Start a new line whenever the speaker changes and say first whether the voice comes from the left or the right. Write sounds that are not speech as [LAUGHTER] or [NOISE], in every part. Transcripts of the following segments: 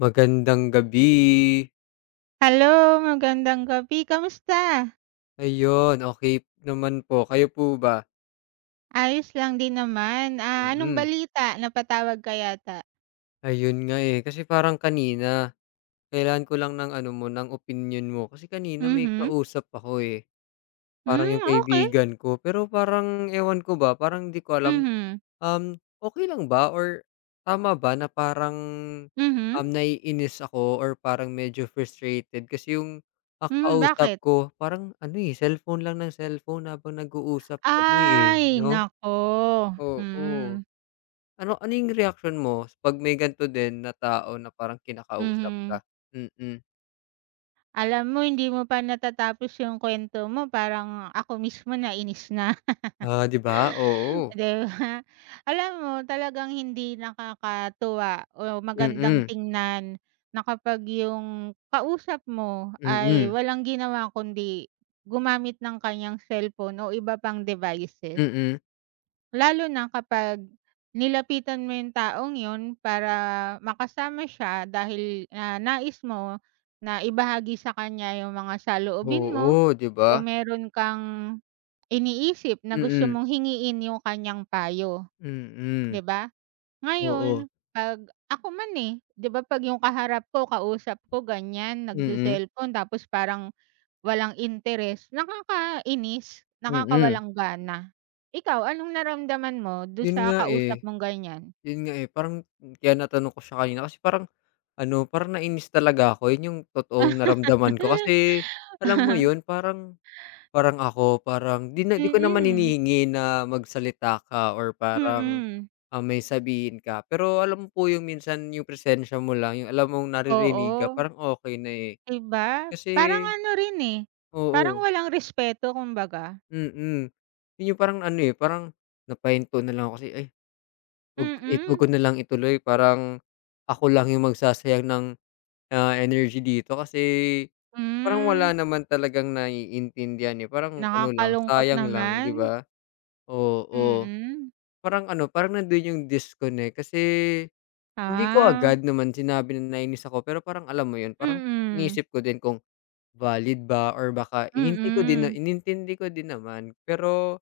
left: Magandang gabi.
right: Hello, magandang gabi. Kamusta?
left: Ayun, okay naman po. Kayo po ba?
right: Ayos lang din naman. Ah, anong
left: Mm.
right: balita? Napatawag ka yata?
left: Ayun nga, eh, kasi parang kanina kailan ko lang ng ano mo, ng opinion mo. Kasi kanina may
right: Mhm.
left: kausap ako, eh, parang
right: Hmm,
left: yung
right: okey.
left: kaibigan ko. Pero parang ewan ko ba, parang di ko alam,
right: Mhm.
left: okay lang ba or tama ba na parang,
right: Mhm.
left: naiinis ako or parang medyo frustrated kasi yung, kausap
right: Bakit?
left: ko parang ano, eh, cellphone lang ng cellphone habang nag-uusap kami, eh,
right: Ay,
left: 'no?
right: naku.
left: Oo.
right: Mm.
left: Ano ano yung reaksyon mo 'pag may ganito din na tao na parang kinakausap ka?
right: Mhm.
left: Mm.
right: Alam mo hindi mo pa natatapos yung kwento mo parang ako mismo nainis na.
left: Ah, 'di ba? Oo.
right: 'Di ba? [LAUGHS] Alam mo talagang hindi nakakatuwa o magandang
left: Mm.
right: tingnan na kapag yung kausap mo ay
left: Mm.
right: walang ginawa kundi gumamit ng kaniyang cellphone o iba pang devices.
left: Mm.
right: Lalo na kapag nilapitan mo yung taong yun para makasama siya dahil, nais mo na ibahagi sa kanya yung mga saloobin mo
left: Oo, 'di ba?
right: o meron kang iniisip na gusto
left: Mm.
right: mong hingiin yung kaniyang payo.
left: Mm.
right: 'Di ba? Ngayon
left: Oo.
right: 'pag ako man, eh, 'di ba 'pag yung kaharap ko, kausap ko ganyan,
left: Mm.
right: nagse-cellphone tapos parang walang interes, nakakainis,
left: Mm.
right: nakakawalang gana. Ikaw, anong naramdaman mo dun
left: Yun
right: sa
left: nga,
right: kausap
left: eh.
right: mong ganyan?
left: Yun nga, eh. Parang kaya natanong ko siya kanina kasi parang ano, parang nainis talaga ako. Yun yung totoong naramdaman ko kasi alam mo yun,
right: [LAUGHS]
left: parang Parang ako, parang 'di ko naman
right: Mm,
left: hinihingi na magsalita ka or parang,
right: mm.
left: may sabihin ka. Pero alam mo po yung minsan yung presensya mo lang, yung alam mong naririnig ka,
right: Oo,
left: parang okey na, eh.
right: 'di ba?
left: Kasi
right: Parang ano rin, eh, parang
left: oo,
right: walang respeto kumbaga.
left: mm. Yun yung parang ano, eh, parang napahinto na lang ako kasi, "Ay, 'wag ko
right: Mm,
left: na lang ituloy parang ako lang yung magsasayang ng, energy dito." Kasi parang
right: hmm,
left: wala naman talagang naiintindihan, eh, parang ano lang,
right: Nakakalungkot
left: sayang lang, 'di
right: naman.
left: ba? Oo.
right: Mm,
left: Parang ano, parang nando'n yung disconnect kasi hindi ko
right: ah.
left: agad naman sinabi na nainis ako pero parang alam mo yun, parang
right: Mm,
left: iniisip ko din kung valid ba or baka inintindi ko din na
right: mm.
left: inintindi ko din naman pero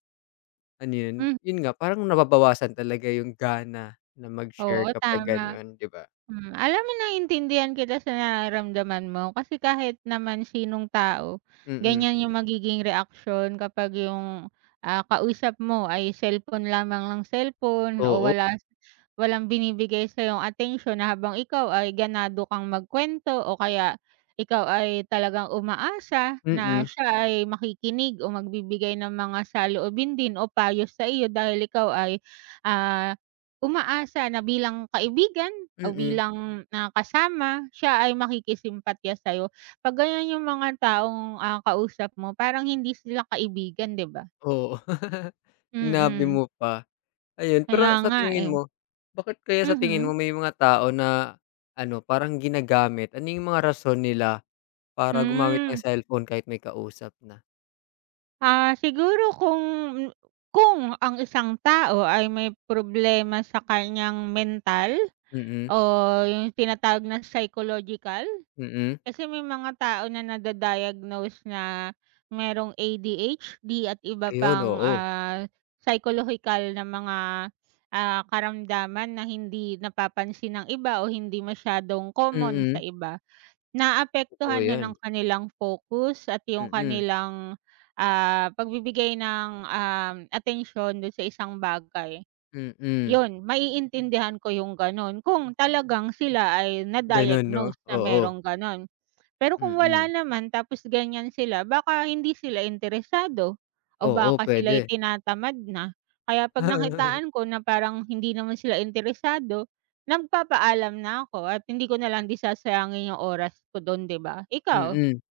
left: ano yun,
right: Hmm,
left: yun nga parang nababawasan talaga yung gana na
right: oo,
left: mag-share kapag
right: tama.
left: gano'n, 'di ba?
right: Alam mo naiintindihan kita sa nararamdaman mo kasi kahit naman sinong tao,
left: Mm,
right: ganyan yung magiging reaksyon kapag yung, kausap mo ay cellphone lamang ng cellphone o
left: oo,
right: walang binibigay sa yung attention na habang ikaw ay ganado kang magkuwento o kaya ikaw ay talagang umaasa na
left: mm,
right: siya ay makikinig o magbibigay ng mga saloobin din o payo sa iyo dahil ikaw ay, ah umaasa na bilang kaibigan o
left: mm,
right: bilang, kasama siya ay makikisimpatya sa'yo. 'Pag ganyan yung mga taong, kausap mo parang hindi sila kaibigan, 'di ba?
left: oo. [LAUGHS] Sinabi
right: Mm,
left: mo pa. Ayun,
right: kaya
left: pero sa
right: nga,
left: tingin
right: eh.
left: mo, bakit kaya sa tingin
right: Mhm.
left: mo may mga tao na ano, parang ginagamit, ano yung mga rason nila para gumamit ng
right: Hmm,
left: cellphone kahit may kausap na?
right: Siguro kung ang isang tao ay may problema sa kanyang mental.
left: Mm,
right: Oo, yung tinatawag na psychological?
left: mm.
right: Kasi may mga tao na nada-diagnose na merong ADHD at iba
left: Ayun,
right: pang,
left: oo.
right: psycholohikal na mga, karamdaman na hindi napapansin ng iba o hindi masyadong common sa
left: Mm,
right: iba.
left: totoo
right: Naapektuhan nun ng
left: 'yan.
right: kanilang focus at yung
left: Mm,
right: kanilang, pagbibigay ng, atensyon dun sa isang bagay.
left: mm.
right: 'Yun, maiintindihan ko yung gano'n kung talagang sila ay
left: Gano'n 'no?
right: na-diagnose na
left: Oo,
right: merong gano'n. Pero kung wala
left: mm.
right: naman tapos ganyan sila baka hindi sila interesado o
left: Oo,
right: baka sila'y
left: puwede.
right: tinatamad na. Kaya 'pag nakitaan ko na parang hindi naman sila interesado, nagpapaalam na ako at hindi ko na lang din sasayangin yung oras ko do'n, 'di ba?
left: Mm.
right: Ikaw?
left: [LAUGHS]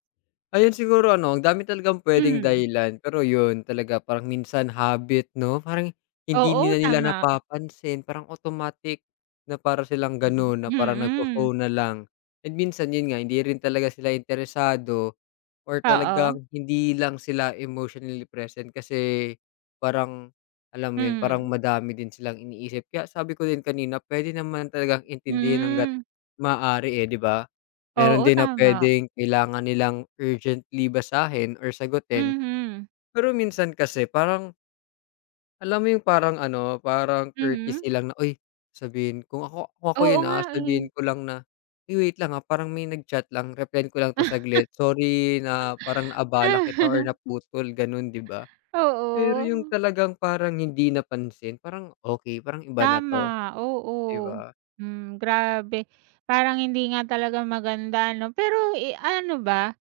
left: Ayun siguro ano, ang dami talagang puwedeng
right: Mhm.
left: dahilan, pero yun talaga parang minsan habit 'no, parang hindi
right: Oo,
left: nila nila
right: tama.
left: napapansin, parang automatic na para silang gano'n, na parang
right: Mhm.
left: nagpo-phone na lang. And minsan yun nga, hindi rin talaga sila interesado or
right: Oo.
left: talagang hindi lang sila emotionally present kasi parang, alam mo yun, parang
right: Mhm.
left: madami din silang iniisip. Kaya sabi ko din kanina pwede naman talagang intindihin hangga't
right: Hmm.
left: maaari, eh, 'di ba? Meron
right: Oo,
left: din na
right: tama.
left: puwedeng kailangan nilang urgently basahin or sagutin.
right: Mhm.
left: Pero minsan kasi parang alam mo yung parang ano, parang courtesy
right: Mhm.
left: lang na, "Uy," sabihin kung ako
right: Oo
left: yun,
right: nga, eh.
left: sabihin ko lang na, "Uy, wait lang, parang may nag-chat lang, replyan ko lang 'to saglit. Sorry na parang naabala kita or
right: [LAUGHS]
left: naputol." Ganun, 'di ba? Pero yung
right: Oo,
left: talagang parang hindi napansin, parang, "Okey, parang iba na 'to."
right: tama,
left: 'Di
right: oo.
left: ba?
right: Grabe. Parang hindi nga talaga maganda no pero, eh, ano ba,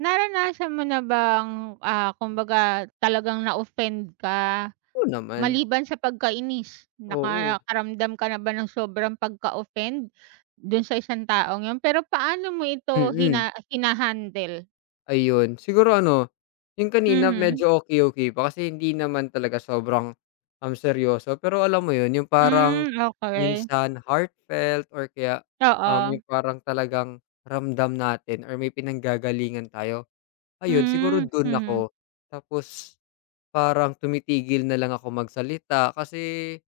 right: naranasan mo na bang, kumbaga talagang na-offend ka
left: Oo naman,
right: maliban sa pagkainis?
left: oo.
right: Nakakaramdam ka na ba ng sobrang pagka-offend dun sa isang taong yun? Pero paano mo ito
left: Mm.
right: hina-handle?
left: Ayun, siguro ano, yung kanina
right: Mhm.
left: medyo okey-okey pa kasi hindi naman talaga sobrang, seryoso pero alam mo yun yung parang
right: Hmm, okey.
left: minsan heartfelt or kaya,
right: Oo.
left: yung parang talagang ramdam natin or may pinanggagalingan tayo, ayun siguro
right: Hmm,
left: dun
right: mm.
left: ako. Tapos parang tumitigil na lang ako magsalita kasi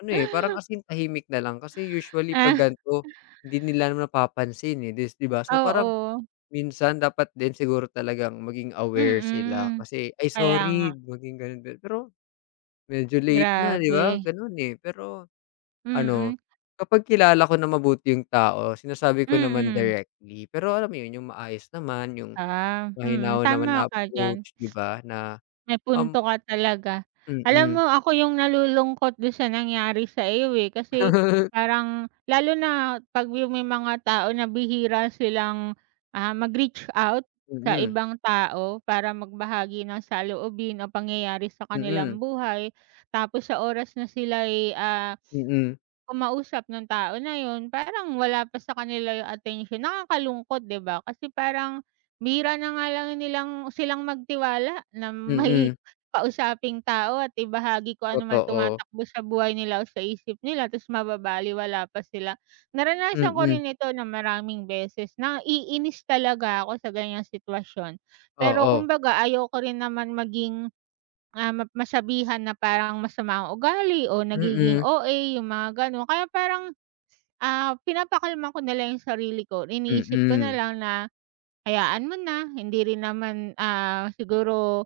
left: ano, eh, parang as in tahimik na lang kasi usually 'pag
right: Ah,
left: gan'to hindi nila napapansin, eh, 'di ba? So parang
right: oo,
left: minsan dapat din siguro talagang maging aware sila
right: mm.
left: kasi, "Ay
right: Kaya nga,
left: sorry," maging gano'n din. Pero medyo late na, 'di ba,
right: grabe.
left: gano'n, eh. Pero ano,
right: Mm,
left: kapag kilala ko na mabuti yung tao sinasabi ko naman
right: mm.
left: directly. Pero alam mo 'yun, yung maayos naman, yung
right: Ah, mm,
left: mahinahon naman
right: tama
left: na
right: ka diyan.
left: approach, 'di ba, na,
right: May
left: um
right: punto ka talaga. Alam
left: mm.
right: mo ako yung nalulungkot dun sa nangyari sa iyo, eh, kasi
left: [LAUGHS]
right: parang lalo na 'pag yung may mga tao na bihira silang, mag-reach out sa
left: Mm,
right: ibang tao para magbahagi ng saloobin o pangyayari sa
left: mm,
right: kanilang buhay. Tapos sa oras na sila'y,
left: mm,
right: kumausap nung tao na yun, parang wala pa sa kanila yung atensyon. Nakakalungkot, 'di ba? Kasi parang bihira na nga lang nilang silang magtiwala na [LAUGHS] may
left: mm, [LAUGHS]
right: kausaping tao at ibahagi kung ano man
left: totoo.
right: tumatakbo sa buhay nila o sa isip nila tapos mababalewala pa sila. Naranasan ko
left: Mm,
right: rin ito na maraming beses. Naiinis talaga ako sa ganyang sitwasyon. Pero
left: oo.
right: kumbaga ayoko rin naman maging Ah, ma masabihan na parang masama ang ugali o nagiging
left: Mm,
right: OA yung mga gano'n. Kaya parang, pinapakalma ko na lang yung sarili ko. Iniisip ko na
left: mm,
right: lang na hayaan mo na, hindi rin naman, siguro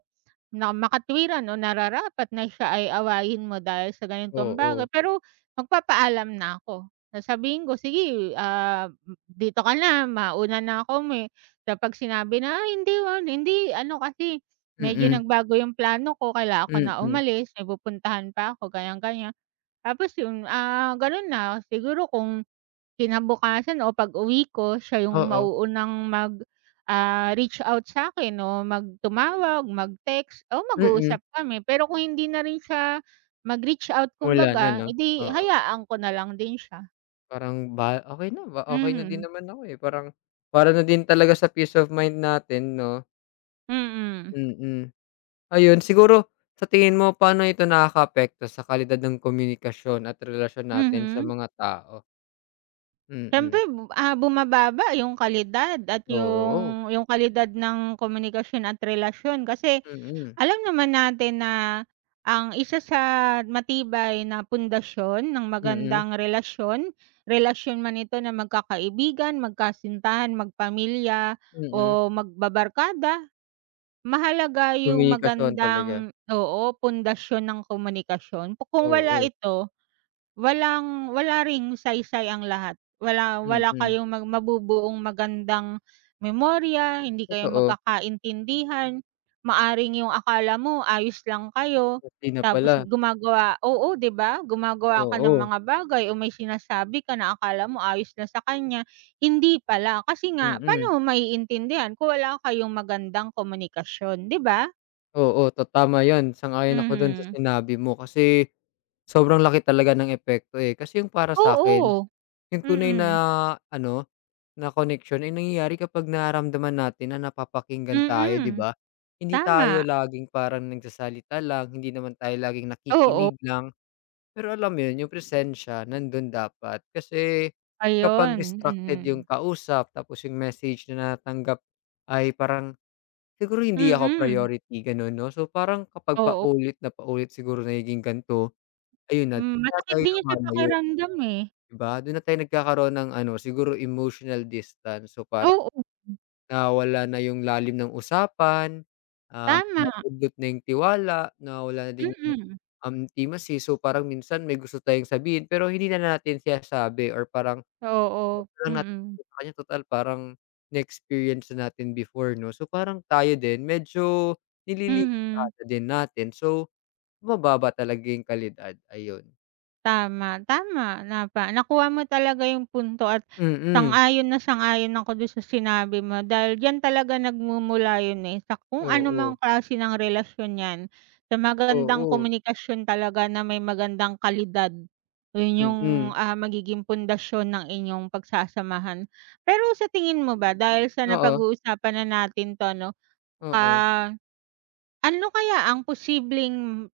right: na makatwiran o nararapat na siya ay awayin mo dahil sa ganitong
left: oo.
right: bagay, pero magpapaalam na ako. Sasabihin ko, "Sige, dito ka na, mauna na ako may." Kapag sinabi na, "Ay hindi, ah, hindi ano kasi medyo
left: Mm,
right: nagbago yung plano ko, kailangan ko na
left: mm,
right: umalis, may pupuntahan pa ako." Ganyan, ganyan. Tapos yun, ganun na siguro kung kinabukasan o pag-uwi ko siya yung
left: oo.
right: mauunang mag, reach out sa akin o mag-text o mag-uusap
left: Mm,
right: kami. Pero kung hindi na rin siya mag-reach out
left: wala na
right: kumbaga,
left: 'no,
right: eh, di
left: oo.
right: hayaan ko na lang din siya.
left: Parang ba okey na din
right: Mhm,
left: naman ako, eh, parang para na din talaga sa peace of mind natin 'no,
right: mm,
left: mm. Ayun, siguro sa tingin mo paano ito nakakaapekto sa kalidad ng komunikasyon at relasyon natin sa
right: mhm.
left: mga tao?
right: Siyempre,
left: Mm,
right: bumababa yung kalidad at
left: oo,
right: yung kalidad ng komunikasyon at relasyon kasi.
left: mm,
right: Alam naman natin na ang isa sa matibay na pundasyon ng
left: mm,
right: magandang relasyon, relasyon man ito na magkakaibigan, magkasintahan, magpamilya
left: mm.
right: o magbabarkada, mahalaga yung
left: Komunikasyon talaga,
right: magandang oo, pundasyon ng komunikasyon. Kung wala
left: oo,
right: ito, walang wala ring saysay ang lahat. Wala wala
left: mm,
right: kayong mabubuong magandang memorya, hindi kayo
left: totoo.
right: magkakaintindihan. Maaring yung akala mo ayos lang kayo,
left: Hindi na
right: tapos
left: pala,
right: gumagawa oo, 'di ba? Gumagawa ka ng
left: oo,
right: mga bagay o may sinasabi ka na akala mo ayos na sa kanya, hindi pala. Kasi nga
left: mm,
right: paano mo maiintindihan kung wala kayong magandang komunikasyon, 'di ba?
left: oo, tama 'yan, sang-ayon ako do'n sa
right: Mhm.
left: sinabi mo kasi sobrang laki talaga ng epekto, eh. Kasi yung para sa akin
right: Oo.
left: yung tunay na
right: Mm.
left: ano, na connection ay nangyayari kapag nararamdaman natin na napapakinggan tayo, 'di
right: Mm.
left: ba? Hindi tayo
right: Tama,
left: laging parang nagsasalita lang, hindi naman tayo laging
right: oo.
left: nakikinig lang, pero alam mo yun, yung presensya nandun dapat. Kasi kapag
right: Ayun,
left: distracted yung
right: mm.
left: kausap tapos yung message na natanggap ay parang, "Siguro hindi ako
right: Mm,
left: priority." Ganun, 'no? So, parang kapag
right: oo.
left: paulit na paulit siguro nagiging ganito. Ayun na, do'n na
right: Masakit
left: tayo
right: din yun sa
left: lumalayo,
right: pakiramdam, eh.
left: 'di ba? Do'n na tayo nagkakaroon ng ano, siguro emotional distance. So, parang
right: Oo,
left: nawawala na yung lalim ng usapan,
right: tama,
left: napudlot na yung tiwala, nawawala na din yung,
right: mm.
left: intimacy. So, parang minsan may gusto tayong sabihin pero hindi na natin sinasabi or parang
right: Oo,
left: huwag na lang natin
right: mm.
left: sabihin sa kanya total parang na-experience na natin before, 'no? So, parang tayo din medyo
right: Mhm.
left: nililimitahan na din natin. So, bumababa talaga yung kalidad, ayun.
right: Tama, tama nakuha mo talaga yung punto at
left: Mm,
right: sang-ayon na sang-ayon ako dun sa sinabi mo dahil diyan talaga nagmumula yun, eh, sa kung ano mang
left: oo.
right: klase ng relasyon 'yan, sa magandang
left: Oo,
right: komunikasyon talaga na may magandang kalidad. Yun yung,
left: mm.
right: magiging pundasyon ng inyong pagsasamahan. Pero sa tingin mo ba dahil sa
left: Oo,
right: napag-uusapan na natin 'to 'no,
left: oo.
right: ah, ano kaya ang posibleng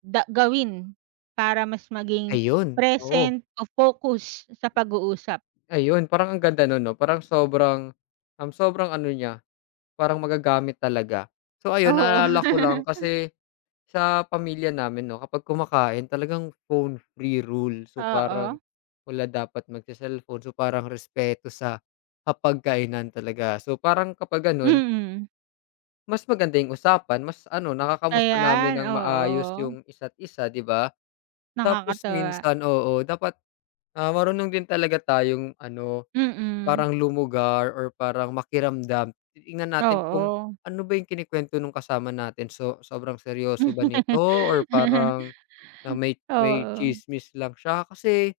right: Gawin para mas maging
left: Ayun, oo,
right: present o focus sa pag-uusap?
left: ayun parang ang ganda nun 'no, parang sobrang, sobrang ano niya, parang magagamit talaga. So ayun,
right: Oo.
left: naalala ko lang kasi sa pamilya namin 'no, kapag kumakain talagang phone free rule. So
right: Oo.
left: parang wala dapat magse-cellphone, so parang respeto sa hapagkainan talaga. So parang kapag gano'n,
right: Mm.
left: mas maganda yung usapan, mas ano, nakakamusta
right: Ayan,
left: namin ng maayos
right: oo.
left: yung isa't isa, 'di ba? Tapos
right: Nakakatuwa.
left: minsan oo, dapat marunong din talaga tayong ano,
right: Mm.
left: parang lumugar or parang makiramdam. Titingnan natin kung
right: Oo.
left: ano ba yung kinukuwento nung kasama natin. So, sobrang seryoso ba nito or
right: [LAUGHS]
left: parang, na may
right: Oo.
left: tsismis lang siya. Kasi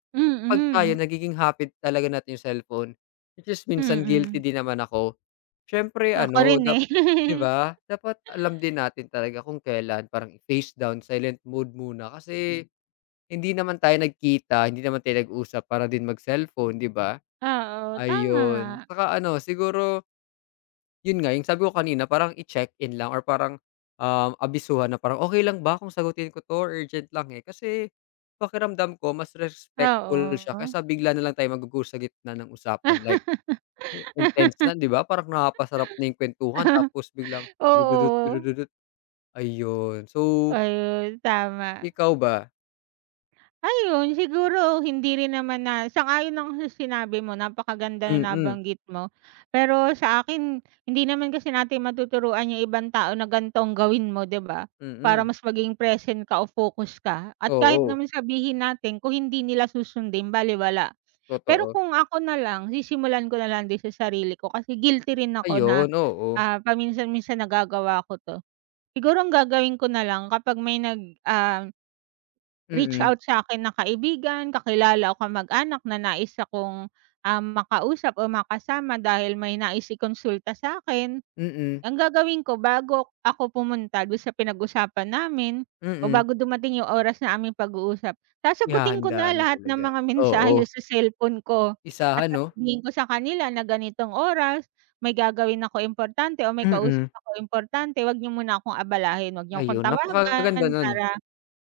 left: kapag tayo
right: Mm.
left: nagiging happy talaga natin yung cellphone, which is minsan guilty
right: Mm.
left: din naman ako. Siyempre
right: Ako
left: ano,
right: rin, eh.
left: 'di
right: [LAUGHS]
left: ba? Dapat alam din natin talaga kung kailan. Parang face down, silent mode muna kasi hindi naman tayo nagkita, hindi naman tayo nag-usap para din mag-cellphone, 'di ba?
right: Oo,
left: Ayun.
right: tama.
left: Saka ano, siguro yun nga, yung sabi ko kanina parang i-check-in lang or parang, abisuhan na parang, okay lang ba kung sagutin ko 'to? Urgent lang, eh." Kasi pakiramdam ko mas respectful siya
right: Oo.
left: kaysa bigla na lang tayo magugur sa gitna ng usapan like intense na,
right: [LAUGHS]
left: 'di ba? Parang nakakasarap na yung kwentuhan tapos biglang durududut,
right: Oo.
left: durududut, ayun. So,
right: Ayun, tama.
left: ikaw ba?
right: Ayun, siguro hindi rin naman na sang-ayon ako sa sinabi mo, napakaganda
left: Mm,
right: na
left: mm.
right: nabanggit mo. Pero sa akin, hindi naman kasi natin matuturuan yung ibang tao na ganito ang gawin mo, 'di ba? Para
left: Mm.
right: mas maging present ka o focus ka at kahit
left: Oo,
right: naman sabihin natin kung hindi nila susundin balewala. Pero
left: totoo.
right: kung ako na lang, sisimulan ko na lang din sa sarili ko kasi guilty rin ako na,
left: Ayun, oo.
right: paminsan-minsan nagagawa ko 'to. Siguro ang gagawin ko na lang kapag may nag, ah reach
left: Mm,
right: out sa'kin na kaibigan, kakilala o kamag-anak na nais akong, makausap o makasama dahil may nais ikonsulta sa'kin.
left: mm,
right: Ang gagawin ko bago ako pumunta do'n sa pinag-usapan namin o
left: mm.
right: bago dumating yung oras na aming pag-uusap, sasagutin ko
left: Ihahandaan
right: na
left: na
right: lahat ng
left: talaga.
right: mga
left: Oo,
right: mensahe sa cellphone ko at
left: isahan 'no?
right: sasabihin ko sa kanila na ganitong oras may gagawin ako importante o may kausap
left: Mm,
right: ako importante, huwag niyo muna akong abalahin, huwag niyo akong
left: ayun napakaganda
right: tawagan.
left: nun.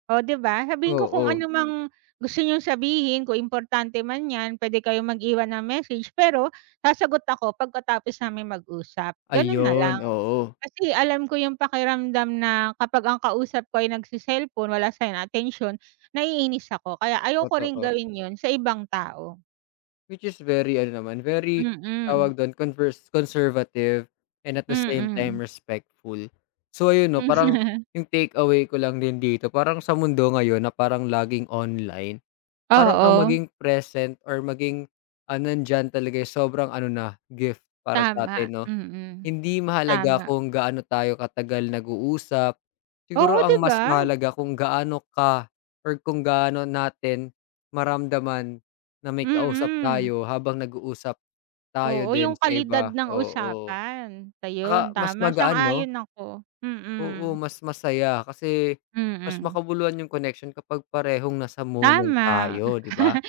right: Oh, 'di ba? Sabihin ko kung
left: Oo,
right: ano mang gusto niyong sabihin, kung importante man 'yan, puwede kayong mag-iwan ng message, pero sasagot ako pagkatapos naming mag-usap, gano'n na
left: ayun,
right: lang.
left: oo,
right: Kasi alam ko yung pakiramdam na kapag ang kausap ko ay nagse-cellphone, wala sa'kin atensyon, naiinis ako. Kaya ayoko rin
left: totoo.
right: gawin 'yun sa ibang tao.
left: Which is very ano naman, very
right: Mm,
left: tawag dun conservative and at the same
right: mm.
left: time respectful. So ayun 'no, parang
right: [LAUGHS]
left: yung takeaway ko lang din dito, parang sa mundo ngayon na parang laging online. Parang ang
right: Oo,
left: maging present or maging, nandiyan talaga yung sobrang ano na, gift para sa'tin
right: tama.
left: 'no.
right: Mm,
left: Hindi mahalaga
right: tama.
left: kung gaano tayo katagal nag-uusap,
right: Oo,
left: siguro
right: 'di
left: ang
right: ba?
left: mas mahalaga kung gaano ka or kung gaano natin maramdaman na may kausap
right: Mm.
left: tayo habang nag-uusap tayo
right: Oo,
left: din
right: yung
left: sa
right: kalidad
left: iba,
right: ng
left: oo.
right: usapan. Ayun,
left: Tsaka mas
right: tama,
left: magaan 'no?
right: sang-ayon ako. Mm,
left: Oo, mas masaya kasi mas
right: mm.
left: makabuluhan yung connection kapag parehong nasa moment
right: Tama.
left: tayo, 'di ba?
right: [LAUGHS]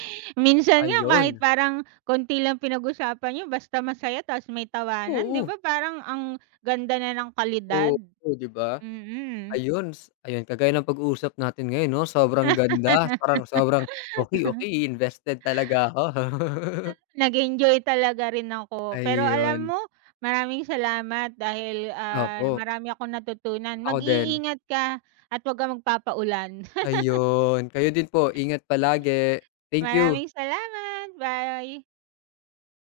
right: Minsan nga kahit
left: Ayun.
right: parang konti lang pinag-usapan niyo basta masaya tapos may tawanan, 'di
left: Oo,
right: ba parang ang ganda na ng kalidad?
left: oo, 'di ba?
right: Mm.
left: Ayun, ayun kagaya ng pag-uusap natin ngayon 'no, sobrang ganda,
right: [LAUGHS]
left: parang sobrang, okey, okey invested talaga ako. [LAUGHS]
right: Nag-enjoy talaga rin ako. Pero alam
left: Ayun,
right: mo, maraming salamat dahil,
left: opo,
right: marami akong natutunan.
left: ako din.
right: Mag-iingat ka at 'wag kang magpapaulan.
left: Ayun, kayo din po, ingat palagi. Thank you.
right: Maraming salamat, bye.